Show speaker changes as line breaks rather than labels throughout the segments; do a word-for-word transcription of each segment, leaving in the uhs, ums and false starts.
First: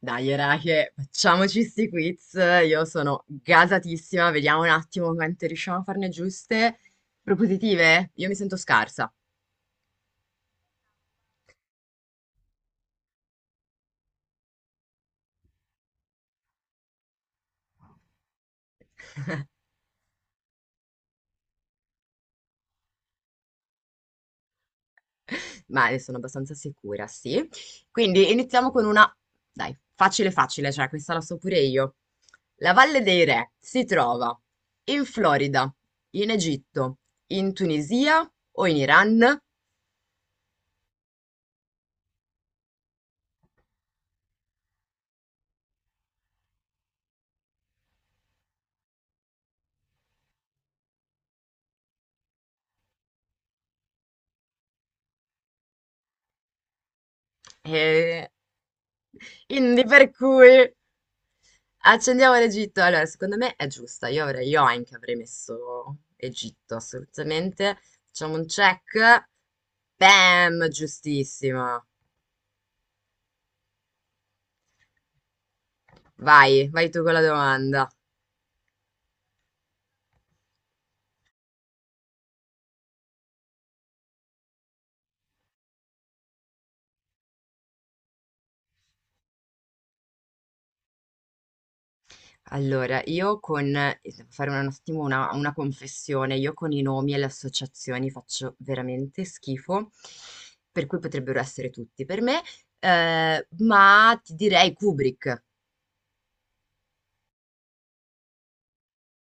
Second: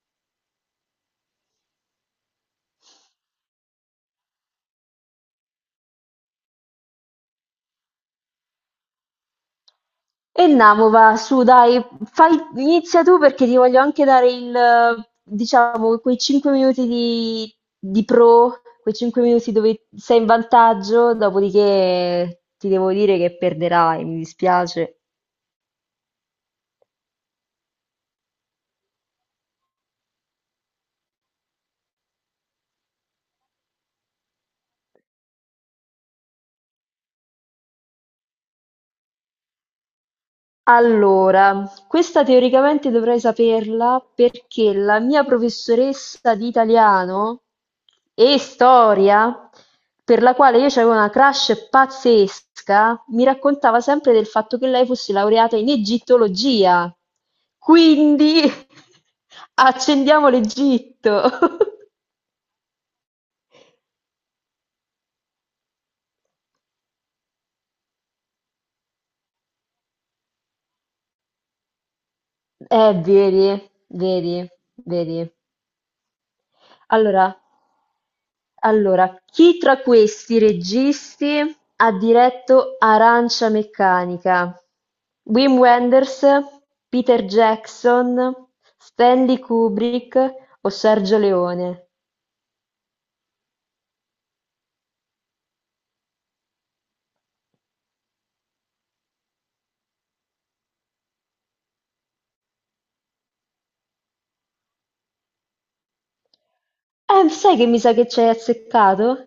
Dai, era che facciamoci sti quiz. Io sono gasatissima. Vediamo un attimo quante riusciamo a farne giuste. Propositive? Io mi sento scarsa,
E Namova, su dai, fai, inizia tu perché ti voglio anche dare il, eh, diciamo, quei cinque minuti di, di pro, quei cinque minuti dove sei in vantaggio, dopodiché ti devo dire che perderai, mi dispiace.
ma ne sono abbastanza sicura, sì. Quindi iniziamo con una, dai, facile facile, cioè questa la so pure io. La Valle dei Re si trova in Florida, in Egitto, in Tunisia o in Iran?
Allora, questa teoricamente dovrei saperla perché la mia professoressa di italiano e storia, per la quale io avevo una crush pazzesca, mi raccontava sempre del fatto che lei fosse laureata in egittologia.
E
Quindi
quindi per
accendiamo
cui
l'Egitto.
accendiamo l'Egitto. Allora, secondo me è giusta. Io avrei, io anche avrei messo Egitto, assolutamente. Facciamo un check. Bam, giustissima.
Eh, vedi, vedi, vedi.
Vai, vai tu con la
Allora,
domanda.
allora, chi tra questi registi ha diretto Arancia meccanica? Wim Wenders, Peter Jackson, Stanley Kubrick o Sergio Leone?
Allora, io con... Devo fare un attimo una, una confessione. Io con i nomi e le associazioni faccio veramente schifo, per cui potrebbero essere tutti per me. Eh, ma ti direi Kubrick.
Eh, sai che mi sa che ci hai azzeccato?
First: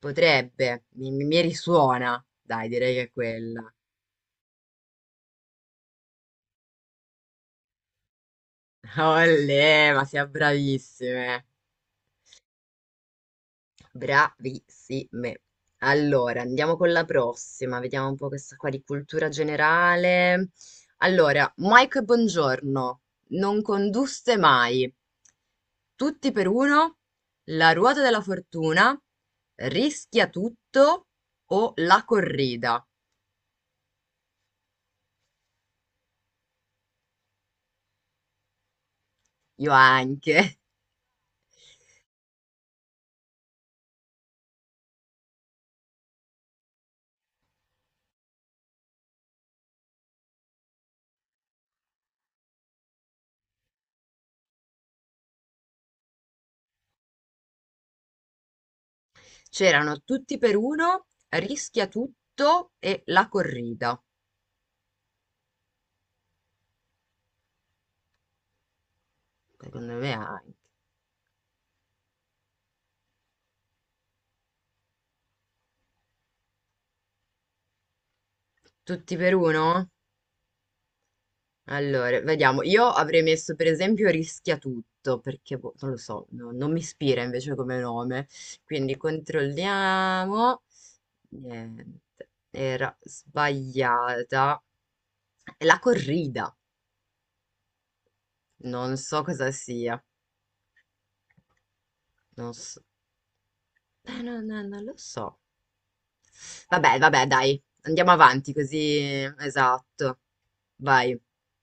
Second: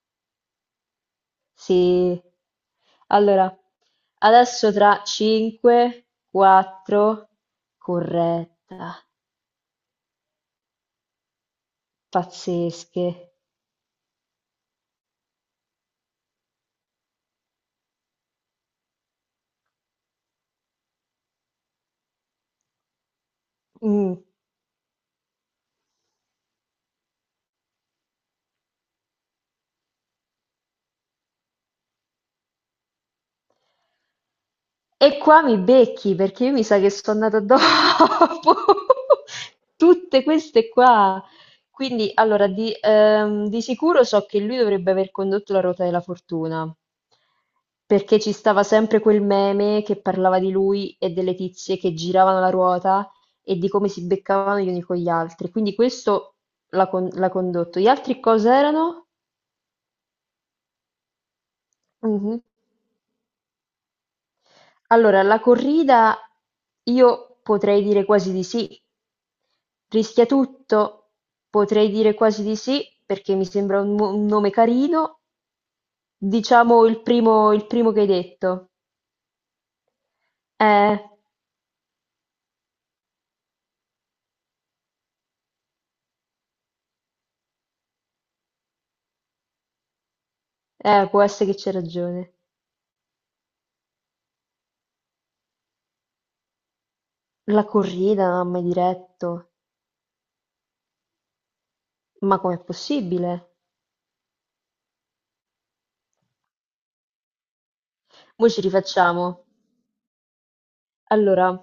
Potrebbe, mi, mi- mi
Sì.
risuona. Dai, direi che è
Allora,
quella.
adesso tra cinque, quattro, corretta,
Olè, ma siamo bravissime.
pazzesche.
Bravissime. Allora, andiamo con la prossima. Vediamo un po' questa qua di cultura generale. Allora, Mike, buongiorno. Non
Mm.
conduste mai. Tutti per uno. La ruota della fortuna. Rischia tutto o la corrida.
E qua mi becchi perché io mi sa che sono nata dopo
Io
tutte
anche.
queste qua. Quindi, allora, di, ehm, di sicuro so che lui dovrebbe aver condotto la ruota della fortuna, perché ci stava sempre quel meme che parlava di lui e delle tizie che giravano la ruota e di come si beccavano gli uni con gli altri. Quindi questo l'ha con- l'ha condotto. Gli altri cos'erano?
C'erano Tutti per uno, Rischia
Mhm.
tutto e La corrida.
Allora, la corrida io potrei dire quasi di sì.
Secondo me
Rischia
anche.
tutto? Potrei dire quasi di sì, perché mi sembra un, mo- un nome carino. Diciamo il primo, il primo che hai detto.
Tutti per uno?
Eh,
Allora, vediamo. Io avrei messo per esempio Rischia tutto, perché boh, non lo so, no- non mi ispira invece come nome. Quindi controlliamo.
eh, può essere che c'è
Niente,
ragione.
era sbagliata. La corrida.
La corrida non ha mai
Non so
diretto.
cosa sia.
Ma
Non
com'è
so.
possibile?
Eh, no, no, non lo so. Vabbè, vabbè, dai, andiamo
Mo'
avanti
ci
così.
rifacciamo.
Esatto. Vai.
Allora,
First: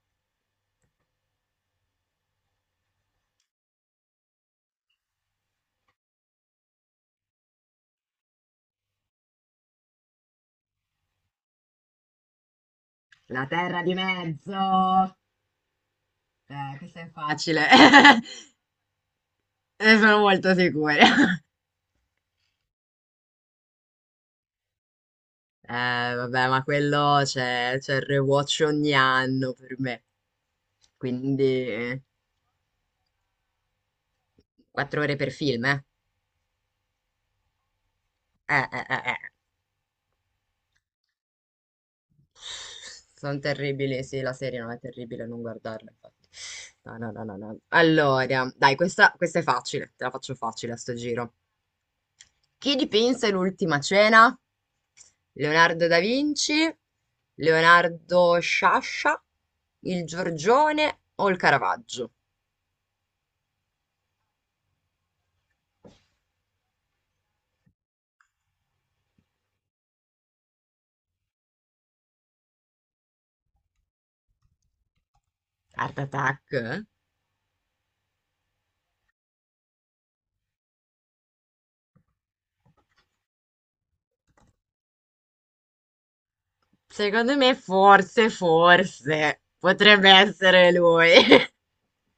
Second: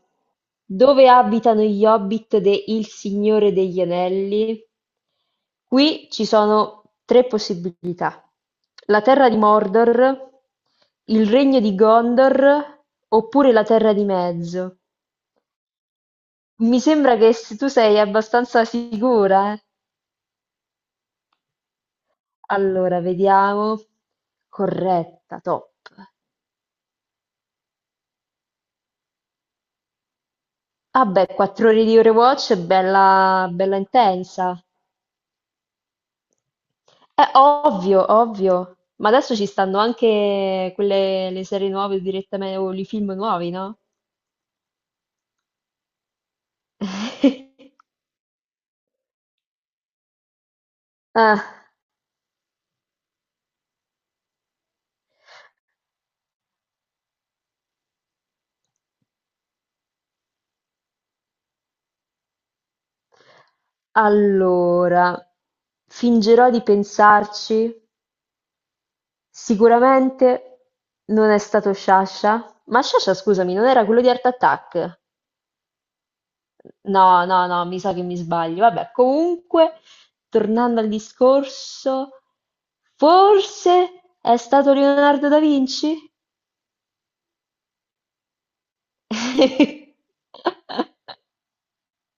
dove abitano gli Hobbit de Il Signore degli Anelli? Qui ci sono tre possibilità. La terra di Mordor, il regno di Gondor
La
oppure la
terra
terra
di
di mezzo.
mezzo. Eh,
Mi
questo è
sembra che s-
facile.
tu sei abbastanza sicura, eh?
Ne sono molto sicura.
Allora, vediamo. Corretta, top.
Eh, vabbè, ma quello c'è c'è il rewatch ogni anno per me.
Ah beh, quattro
Quindi
ore di Overwatch è bella, bella intensa.
quattro ore per film, eh?
Eh, ovvio,
Eh,
ovvio.
eh, eh,
Ma
eh.
adesso ci stanno anche quelle, le serie nuove direttamente, o i film
Sono
nuovi, no?
terribili, sì, la serie non è terribile, non guardarla, infatti. No, no, no, no, no. Allora, dai, questa, questa è facile, te la faccio facile a sto giro.
Ah,
Chi dipinse l'Ultima cena? Leonardo da Vinci, Leonardo Sciascia, il Giorgione o il Caravaggio?
allora, fingerò di pensarci. Sicuramente non è stato Sciascia. Ma Sciascia, scusami, non era quello di Art Attack?
Art Attack?
No, no, no, mi sa che mi sbaglio. Vabbè, comunque, tornando al discorso, forse è stato Leonardo da Vinci?
Secondo me forse, forse, potrebbe essere lui.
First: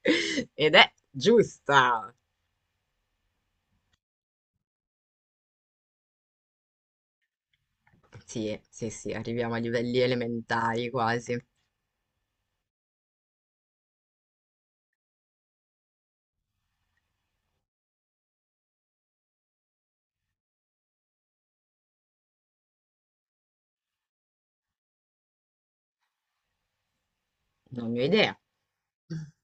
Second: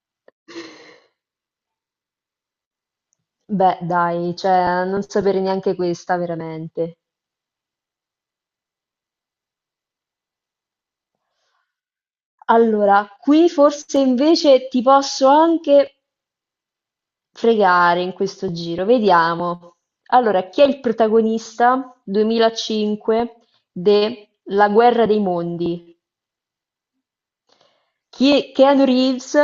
Ed è giusta.
Beh, dai, cioè, non sapere neanche questa, veramente.
Sì, sì, sì, arriviamo a livelli elementari quasi.
Allora, qui forse invece ti posso anche fregare in questo giro. Vediamo. Allora, chi è il protagonista duemilacinque de La guerra dei mondi?
Non ne ho idea.
Chi- Keanu Reeves,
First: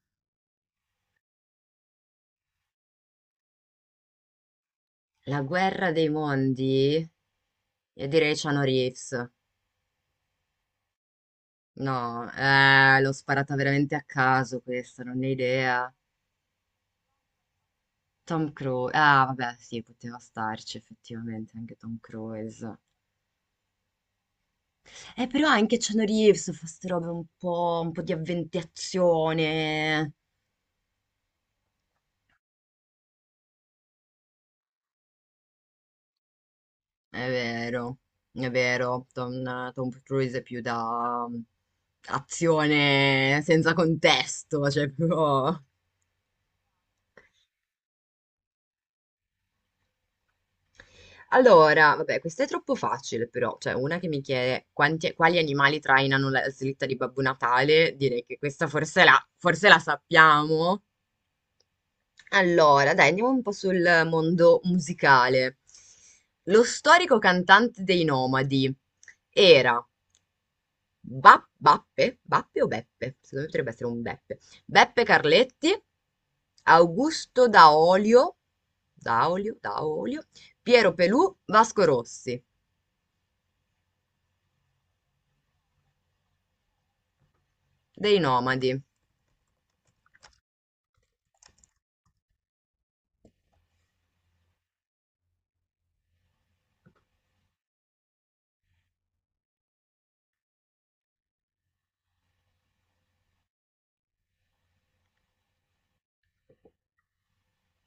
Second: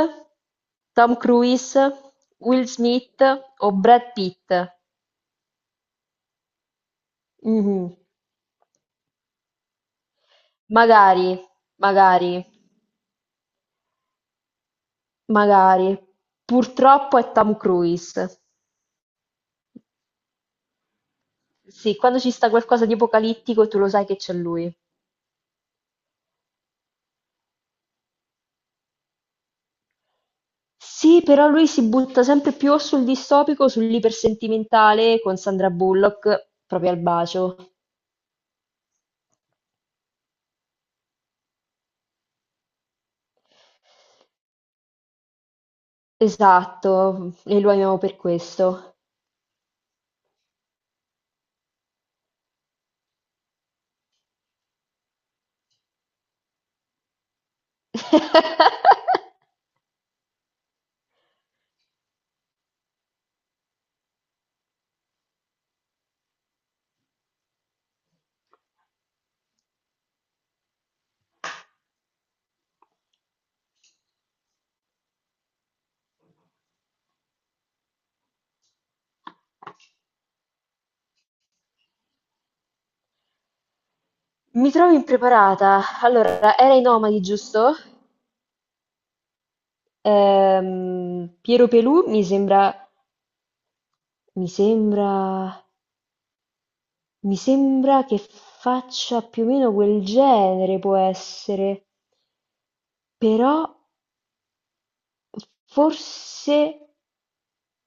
Tom Cruise, Will Smith o Brad Pitt?
La guerra dei mondi?
Mhm.
Io direi Keanu Reeves.
Magari,
No,
magari.
eh, l'ho sparata veramente a caso questa, non ne ho idea.
Magari, purtroppo è Tom Cruise.
Tom Cruise, ah vabbè, sì, poteva starci effettivamente anche
Sì,
Tom
quando ci sta
Cruise.
qualcosa di apocalittico tu lo sai che c'è lui.
Eh, però anche Keanu Reeves fa ste robe un po', un po' di avventazione.
Sì, però lui si butta sempre più o sul distopico, o sull'ipersentimentale con Sandra Bullock, proprio al
È
bacio.
vero, è vero, Tom, Tom Cruise è più da mm, azione senza contesto, cioè proprio.
Esatto, e lo amiamo per questo.
Allora, vabbè, questa è troppo facile però, cioè una che mi chiede quanti- quali animali trainano la slitta di Babbo Natale, direi che questa forse la, forse la sappiamo. Allora, dai, andiamo un po' sul mondo musicale. Lo storico cantante dei Nomadi era Ba- Bappe, Bappe o Beppe? Secondo me potrebbe essere un Beppe. Beppe Carletti, Augusto Daolio, Daolio, Daolio, Piero Pelù, Vasco Rossi.
Mi trovo impreparata. Allora, era i Nomadi, giusto?
Dei nomadi.
Ehm, Piero Pelù mi sembra... Mi sembra... Mi sembra che faccia più o meno quel genere, può essere, però forse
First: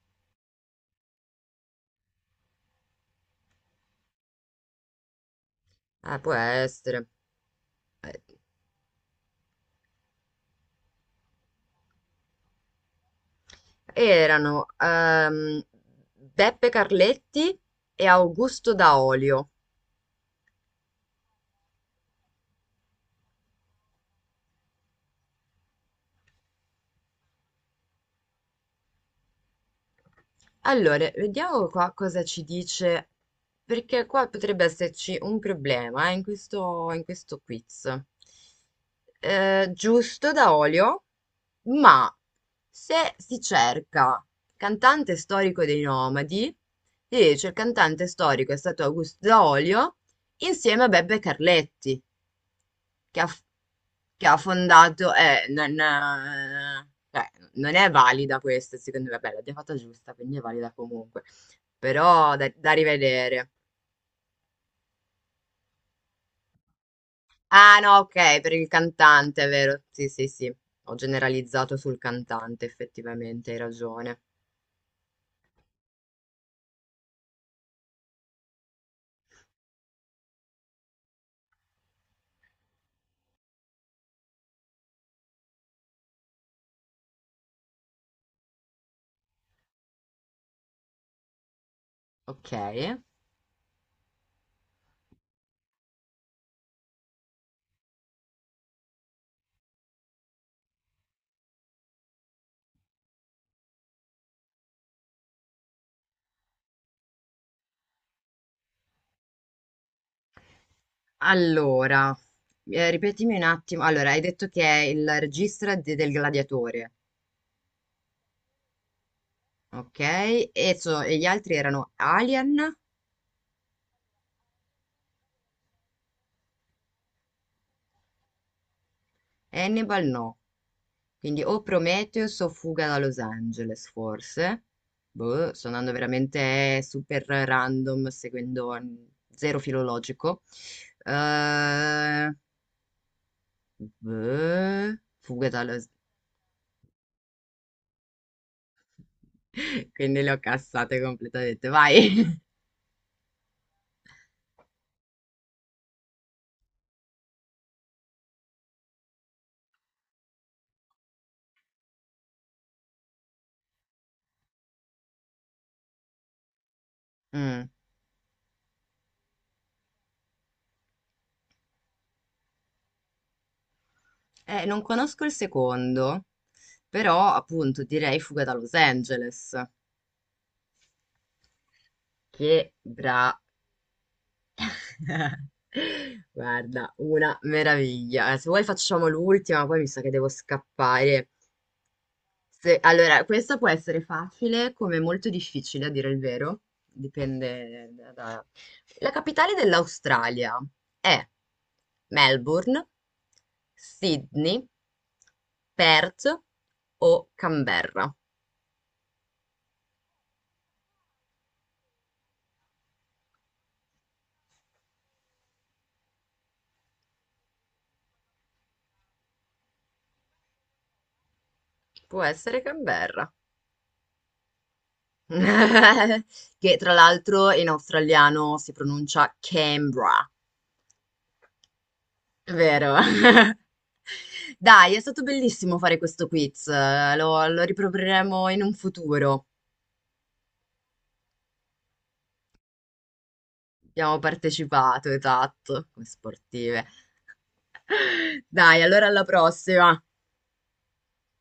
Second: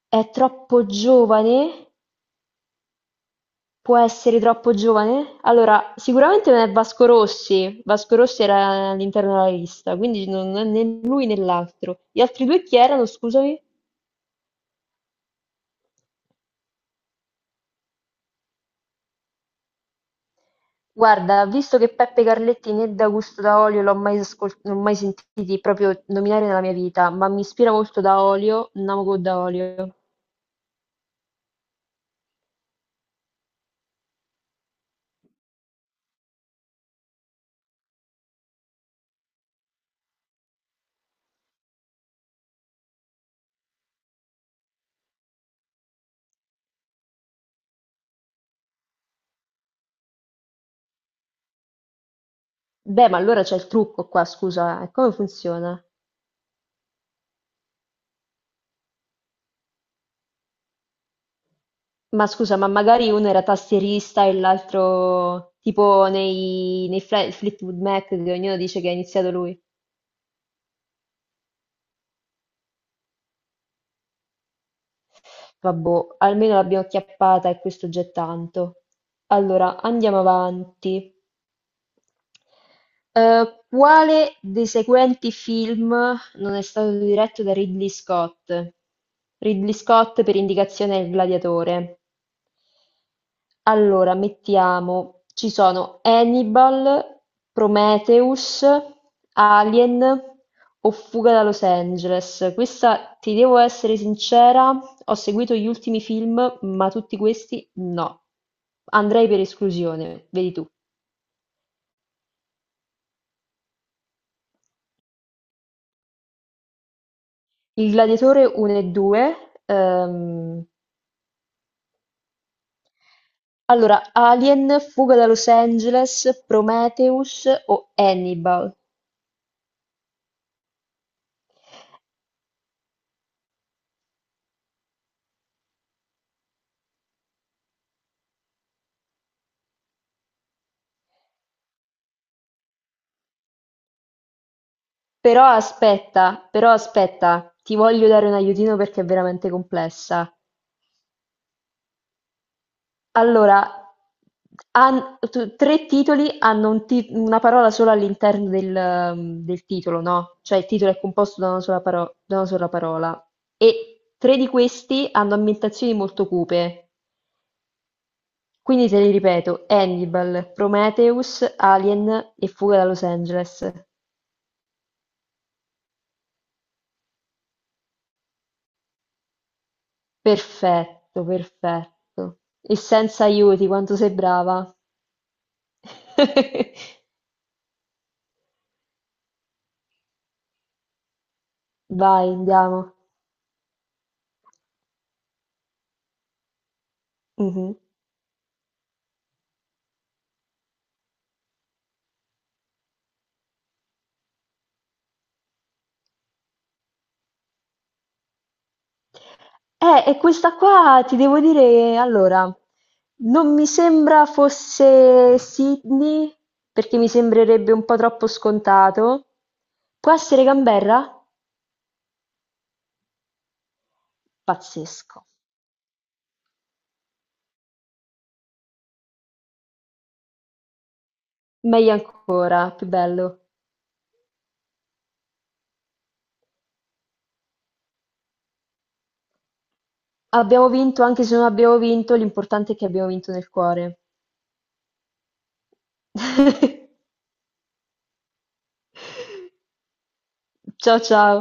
è troppo giovane? Può essere troppo giovane? Allora,
Eh, può
sicuramente non è Vasco
essere.
Rossi, Vasco
Eh,
Rossi era all'interno della lista, quindi non è né lui né l'altro. Gli altri due chi erano, scusami?
Erano ehm, Beppe Carletti e Augusto Daolio.
Guarda, visto che Peppe Carletti né D'Augusto da Olio l'ho mai, ascol- non ho mai sentiti proprio nominare nella mia vita, ma mi ispira molto da Olio, Namogo da Olio.
Allora, vediamo qua cosa ci dice, perché qua potrebbe esserci un problema eh, in questo, in questo quiz. Eh, giusto da olio, ma se si cerca cantante storico dei Nomadi, si dice il cantante storico è stato Augusto Daolio insieme a Beppe Carletti
Beh, ma
che ha f
allora c'è il trucco qua,
che ha
scusa, eh, come
fondato eh, non
funziona?
eh, cioè, non è valida questa secondo me. Vabbè, l'abbiamo fatta giusta, quindi è valida comunque.
Ma
Però da,
scusa, ma
da
magari uno era
rivedere.
tastierista e l'altro tipo nei, nei Fla-
Ah,
Fleetwood
no,
Mac, che
ok, per
ognuno
il
dice che ha iniziato
cantante, è
lui.
vero. Sì, sì, sì. Ho generalizzato sul cantante, effettivamente, hai ragione.
Vabbè, almeno l'abbiamo acchiappata e questo già è tanto. Allora, andiamo avanti. Eh, quale dei seguenti film non è stato diretto da Ridley Scott? Ridley Scott per indicazione è il gladiatore.
Ok.
Allora mettiamo, ci sono Hannibal, Prometheus, Alien o Fuga da Los Angeles. Questa, ti devo essere sincera, ho seguito gli ultimi film, ma tutti questi no. Andrei per esclusione, vedi tu.
Allora, eh, ripetimi un attimo. Allora, hai detto che è il regista de- del gladiatore,
Il Gladiatore uno e due.
ok?
ehm,
E, so- e gli altri erano Alien,
allora, Alien, Fuga da Los Angeles, Prometheus o Hannibal?
Hannibal, no. Quindi o Prometheus o Fuga da Los Angeles, forse. Boh, sto andando veramente super random, seguendo mm, zero filologico. Eh, boh,
Però
Fuga da Los...
aspetta, però aspetta, ti voglio dare un aiutino perché è veramente
Quindi le
complessa.
ho cassate completamente. Vai!
Allora, han- tu- tre titoli hanno un ti- una parola sola all'interno del, ehm, del titolo, no? Cioè il titolo è composto da una sola paro- da una sola parola. E tre di questi hanno ambientazioni molto cupe.
Mm.
Quindi te li ripeto, Hannibal, Prometheus, Alien e Fuga da Los Angeles.
Eh, non conosco il secondo, però appunto direi Fuga da Los Angeles.
Perfetto, perfetto.
Che
E senza
bravo!
aiuti, quanto sei brava.
Guarda, una meraviglia. Eh, Se vuoi facciamo l'ultima, poi mi sa che devo scappare.
Vai,
Se-
andiamo.
Allora, questa può essere facile come molto difficile, a dire il vero.
Mh-mh.
Dipende. da... da- La capitale dell'Australia è Melbourne, Sydney, Perth o Canberra?
Eh, e questa qua ti devo dire, allora, non mi sembra fosse Sydney, perché mi sembrerebbe un po' troppo scontato. Può essere Canberra?
Può essere Canberra.
Pazzesco.
Che tra l'altro in australiano si pronuncia Canberra.
Meglio ancora, più
Vero.
bello.
Dai, è stato bellissimo fare questo quiz, eh, lo, lo riproporremo in un futuro.
Abbiamo vinto, anche se non abbiamo vinto, l'importante è che abbiamo vinto nel cuore.
Abbiamo partecipato, esatto, come sportive. Dai, allora alla prossima.
Ciao ciao.